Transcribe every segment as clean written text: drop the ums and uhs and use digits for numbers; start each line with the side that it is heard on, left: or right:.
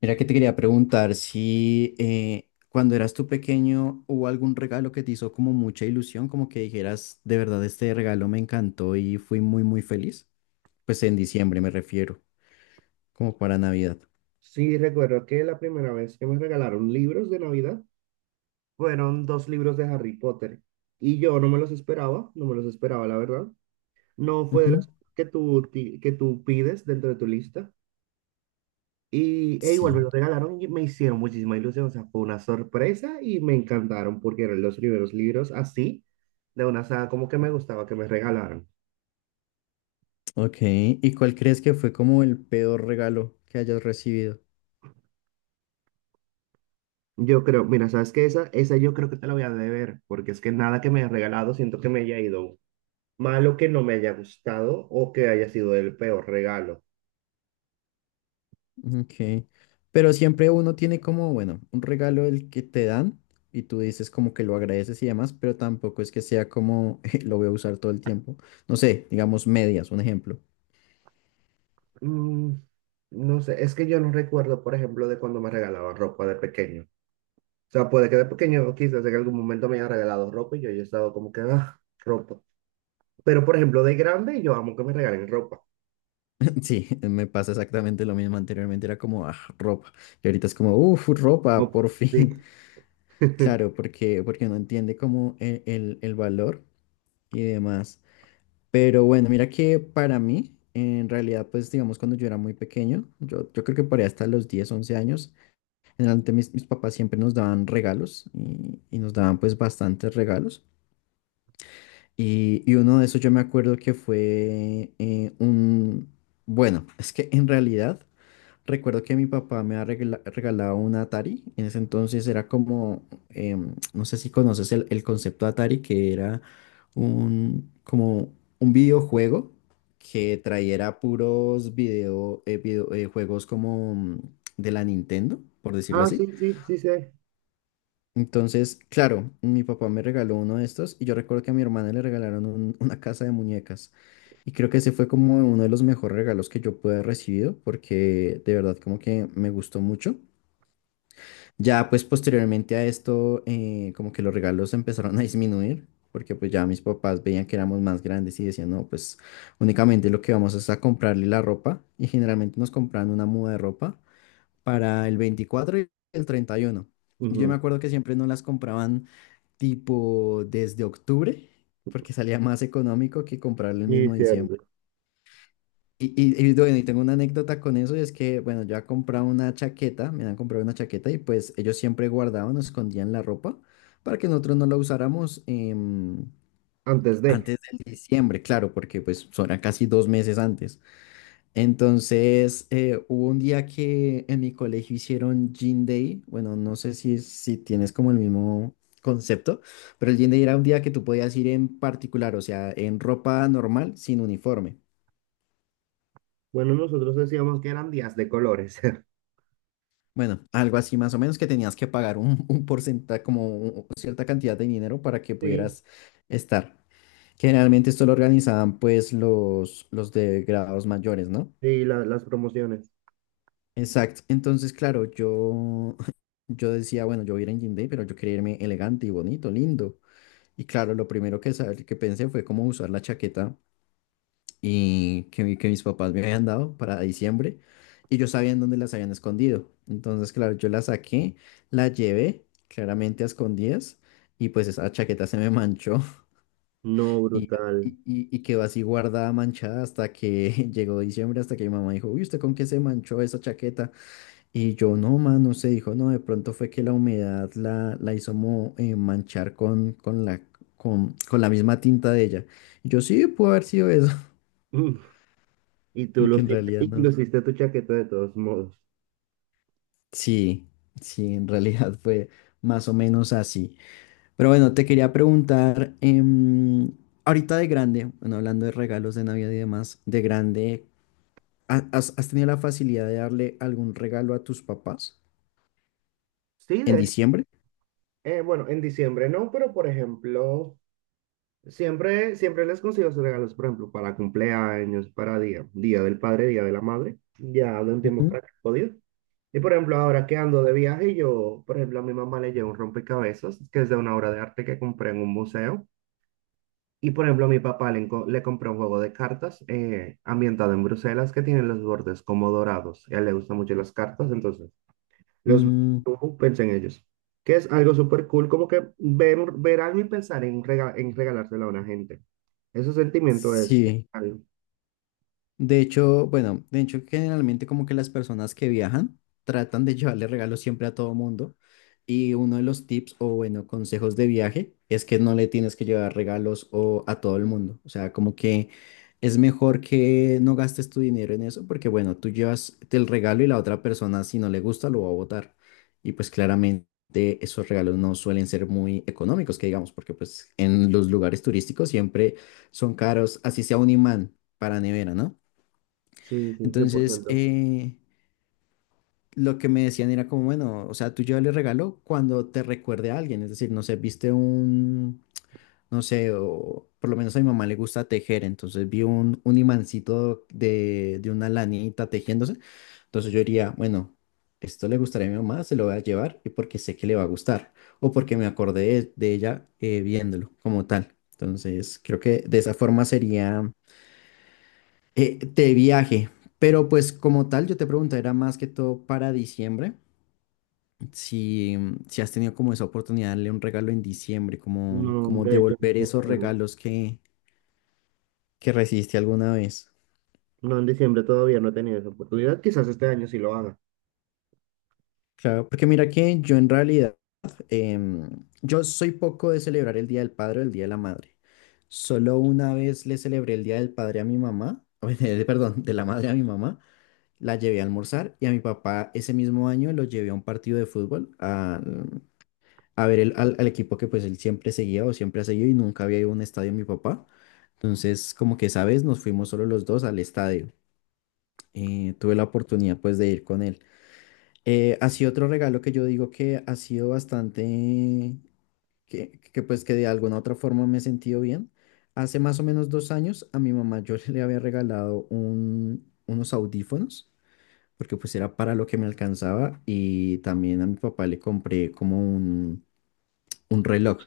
left: Mira que te quería preguntar si cuando eras tú pequeño hubo algún regalo que te hizo como mucha ilusión, como que dijeras, de verdad este regalo me encantó y fui muy muy feliz. Pues en diciembre me refiero, como para Navidad.
right: Sí, recuerdo que la primera vez que me regalaron libros de Navidad fueron dos libros de Harry Potter y yo no me los esperaba, no me los esperaba, la verdad. No fue de
left: Ujú,
right: los que tú pides dentro de tu lista. Y igual me
left: sí,
right: los regalaron y me hicieron muchísima ilusión, o sea, fue una sorpresa y me encantaron porque eran los primeros libros así de una saga como que me gustaba que me regalaran.
left: ok. ¿Y cuál crees que fue como el peor regalo que hayas recibido?
right: Yo creo, mira, ¿sabes qué? Esa yo creo que te la voy a deber porque es que nada que me hayas regalado siento que me haya ido malo, que no me haya gustado o que haya sido el peor regalo.
left: Ok. Pero siempre uno tiene como, bueno, un regalo el que te dan y tú dices como que lo agradeces y demás, pero tampoco es que sea como lo voy a usar todo el tiempo. No sé, digamos medias, un ejemplo.
right: Mm, no sé, es que yo no recuerdo, por ejemplo, de cuando me regalaban ropa de pequeño. O sea, puede que de pequeño quizás en algún momento me hayan regalado ropa y yo haya estado como que, ah, ropa. Pero, por ejemplo, de grande yo amo que me regalen ropa.
left: Sí, me pasa exactamente lo mismo. Anteriormente era como "Ah, ropa y ahorita es como, uff, ropa,
right: Como-
left: por
right: Sí.
left: fin. Claro, porque no entiende como el valor y demás. Pero bueno, mira que para mí, en realidad, pues digamos cuando yo era muy pequeño, yo creo que por ahí hasta los 10 11 años. Generalmente mis papás siempre nos daban regalos y nos daban pues bastantes regalos. Y uno de esos yo me acuerdo que fue un... Bueno, es que en realidad recuerdo que mi papá me ha regalado un Atari. En ese entonces era como, no sé si conoces el concepto Atari, que era un, como un videojuego que trayera puros juegos como de la Nintendo, por decirlo
right: Ah,
left: así.
right: sí, sí, sí, sí.
left: Entonces, claro, mi papá me regaló uno de estos y yo recuerdo que a mi hermana le regalaron una casa de muñecas y creo que ese fue como uno de los mejores regalos que yo pude haber recibido porque de verdad como que me gustó mucho. Ya pues posteriormente a esto como que los regalos empezaron a disminuir porque pues ya mis papás veían que éramos más grandes y decían no, pues únicamente lo que vamos es a comprarle la ropa y generalmente nos compraban una muda de ropa para el 24 y el 31. Y uno. Y yo me
right: Ujú.
left: acuerdo que siempre no las compraban tipo desde octubre, porque salía más económico que comprarlo el
right: Sí,
left: mismo diciembre.
right: cierto.
left: Y bueno, y tengo una anécdota con eso, y es que, bueno, yo he comprado una chaqueta, me han comprado una chaqueta y pues ellos siempre guardaban o escondían la ropa para que nosotros no la usáramos,
right: Antes de.
left: antes del diciembre, claro, porque pues son casi 2 meses antes. Entonces, hubo un día que en mi colegio hicieron Gin Day. Bueno, no sé si tienes como el mismo concepto, pero el Gin Day era un día que tú podías ir en particular, o sea, en ropa normal, sin uniforme.
right: Bueno, nosotros decíamos que eran días de colores.
left: Bueno, algo así más o menos que tenías que pagar un porcentaje, como cierta cantidad de dinero para que
right: Sí,
left: pudieras estar. Generalmente esto lo organizaban pues los de grados mayores, ¿no?
right: sí, las promociones.
left: Exacto. Entonces, claro, yo, yo decía, bueno, yo voy a ir en jean day, pero yo quería irme elegante y bonito, lindo. Y claro, lo primero que, que pensé fue cómo usar la chaqueta y que, que mis papás me habían dado para diciembre. Y yo sabía en dónde las habían escondido. Entonces, claro, yo la saqué, la llevé claramente a escondidas y pues esa chaqueta se me manchó
right: No,
left: y,
right: brutal.
left: y quedó así guardada, manchada hasta que llegó diciembre, hasta que mi mamá dijo, uy, ¿usted con qué se manchó esa chaqueta? Y yo, no, man, no sé, dijo, no, de pronto fue que la humedad la hizo manchar con la misma tinta de ella. Y yo, sí, pudo haber sido eso,
right: Y tú
left: porque en
right: luciste,
left: realidad
right: y
left: no.
right: luciste tu chaqueta de todos modos.
left: Sí, sí, en realidad fue más o menos así. Pero bueno, te quería preguntar, ahorita de grande, bueno, hablando de regalos de Navidad y demás, de grande, has tenido la facilidad de darle algún regalo a tus papás
right: Sí,
left: en
right: de hecho,
left: diciembre?
right: bueno, en diciembre no, pero por ejemplo, siempre, siempre les consigo sus regalos, por ejemplo, para cumpleaños, para día del padre, día de la madre, ya de un tiempo
left: Ujú,
right: para que he podido. Y por ejemplo, ahora que ando de viaje, yo, por ejemplo, a mi mamá le llevo un rompecabezas, que es de una obra de arte que compré en un museo. Y por ejemplo, a mi papá le compré un juego de cartas ambientado en Bruselas que tiene los bordes como dorados. A él le gustan mucho las cartas, entonces los ves,
left: mm,
right: tú piensa en ellos. Que es algo súper cool, como que ver algo y pensar en regalárselo a una gente. Ese sentimiento es
left: sí.
right: genial.
left: De hecho, bueno, de hecho generalmente como que las personas que viajan tratan de llevarle regalos siempre a todo mundo y uno de los tips o bueno, consejos de viaje es que no le tienes que llevar regalos o a todo el mundo, o sea, como que es mejor que no gastes tu dinero en eso porque bueno, tú llevas el regalo y la otra persona si no le gusta lo va a botar y pues claramente esos regalos no suelen ser muy económicos que digamos porque pues en los lugares turísticos siempre son caros, así sea un imán para nevera, ¿no?
right: Sí, sí, cien por
left: Entonces,
right: ciento
left: lo que me decían era como, bueno, o sea, tú llévale el regalo cuando te recuerde a alguien, es decir, no sé, viste un, no sé, o por lo menos a mi mamá le gusta tejer, entonces vi un imancito de una lanita tejiéndose, entonces yo diría, bueno, esto le gustaría a mi mamá, se lo voy a llevar y porque sé que le va a gustar, o porque me acordé de ella, viéndolo como tal. Entonces, creo que de esa forma sería, de viaje, pero pues como tal, yo te pregunto, era más que todo para diciembre, si, si has tenido como esa oportunidad de darle un regalo en diciembre, como,
right: No,
left: como
right: de hecho, en
left: devolver
right: diciembre
left: esos
right: no.
left: regalos que recibiste alguna vez.
right: No, en diciembre todavía no he tenido esa oportunidad. Quizás este año sí lo haga.
left: Claro, porque mira que yo en realidad, em, yo soy poco de celebrar el Día del Padre o el Día de la Madre. Solo una vez le celebré el Día del Padre a mi mamá, perdón, de la Madre a mi mamá, la llevé a almorzar y a mi papá ese mismo año lo llevé a un partido de fútbol, a ver al equipo que pues él siempre seguía o siempre ha seguido y nunca había ido a un estadio mi papá. Entonces, como que esa vez nos fuimos solo los dos al estadio. Tuve la oportunidad pues de ir con él. Así otro regalo que yo digo que ha sido bastante, que pues que de alguna u otra forma me he sentido bien. Hace más o menos 2 años a mi mamá yo le había regalado unos audífonos, porque pues era para lo que me alcanzaba y también a mi papá le compré como un reloj.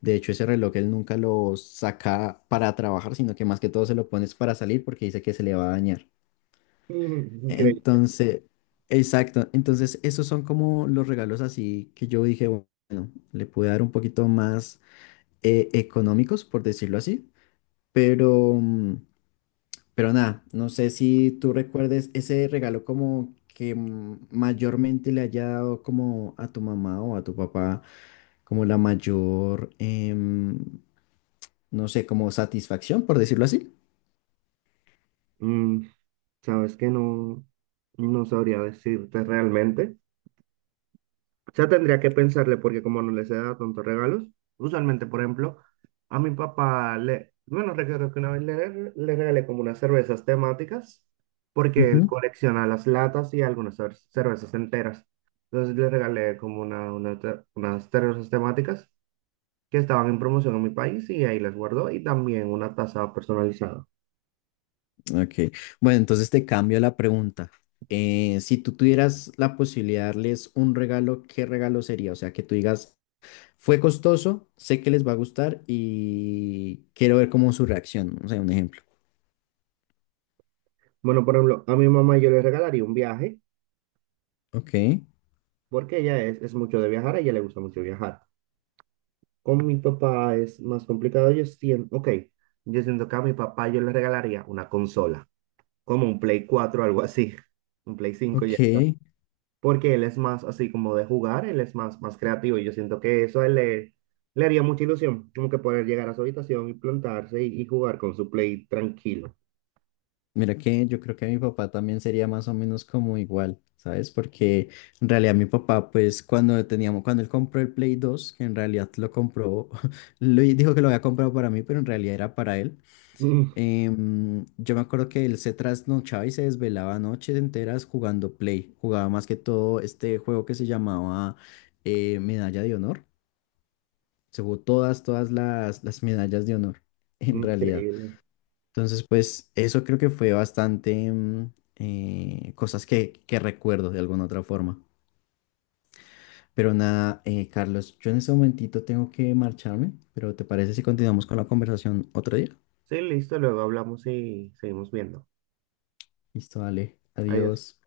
left: De hecho, ese reloj él nunca lo saca para trabajar, sino que más que todo se lo pones para salir porque dice que se le va a dañar.
right: Mm, increíble.
left: Entonces, exacto. Entonces, esos son como los regalos así que yo dije, bueno, le pude dar un poquito más, económicos, por decirlo así. Pero, mm, pero nada, no sé si tú recuerdes ese regalo como que mayormente le haya dado como a tu mamá o a tu papá como la mayor, no sé, como satisfacción, por decirlo así.
right: Mm, sabes que no, no sabría decirte realmente. Ya tendría que pensarle porque como no les he dado tantos regalos, usualmente, por ejemplo, a mi papá le, bueno, recuerdo que una vez le regalé como unas cervezas temáticas porque él
left: Ujú,
right: colecciona las latas y algunas cervezas enteras. Entonces le regalé como unas cervezas temáticas que estaban en promoción en mi país y ahí las guardó y también una taza personalizada.
left: ok. Bueno, entonces te cambio la pregunta. Si tú tuvieras la posibilidad de darles un regalo, ¿qué regalo sería? O sea, que tú digas, fue costoso, sé que les va a gustar y quiero ver cómo su reacción. O sea, un ejemplo.
right: Bueno, por ejemplo, a mi mamá yo le regalaría un viaje
left: Ok,
right: porque ella es mucho de viajar, a ella le gusta mucho viajar. Con mi papá es más complicado. Yo siento, ok, yo siento que a mi papá yo le regalaría una consola, como un Play 4, algo así, un Play 5 y ya
left: ok.
right: está. Porque él es más así como de jugar, él es más, creativo y yo siento que eso a él le haría mucha ilusión, como que poder llegar a su habitación y plantarse y jugar con su Play tranquilo.
left: Mira que yo creo que mi papá también sería más o menos como igual, ¿sabes? Porque en realidad mi papá, pues cuando teníamos, cuando él compró el Play 2, que en realidad lo compró, lo, dijo que lo había comprado para mí, pero en realidad era para él. Yo me acuerdo que él se trasnochaba y se desvelaba noches enteras jugando Play. Jugaba más que todo este juego que se llamaba, Medalla de Honor. Se jugó todas las medallas de honor,
right: Mm,
left: en realidad.
right: increíble.
left: Entonces, pues eso creo que fue bastante, cosas que recuerdo de alguna otra forma. Pero nada, Carlos, yo en este momentito tengo que marcharme, pero ¿te parece si continuamos con la conversación otro día?
right: Sí, listo, luego hablamos y seguimos viendo.
left: Listo, dale,
right: Adiós.
left: adiós.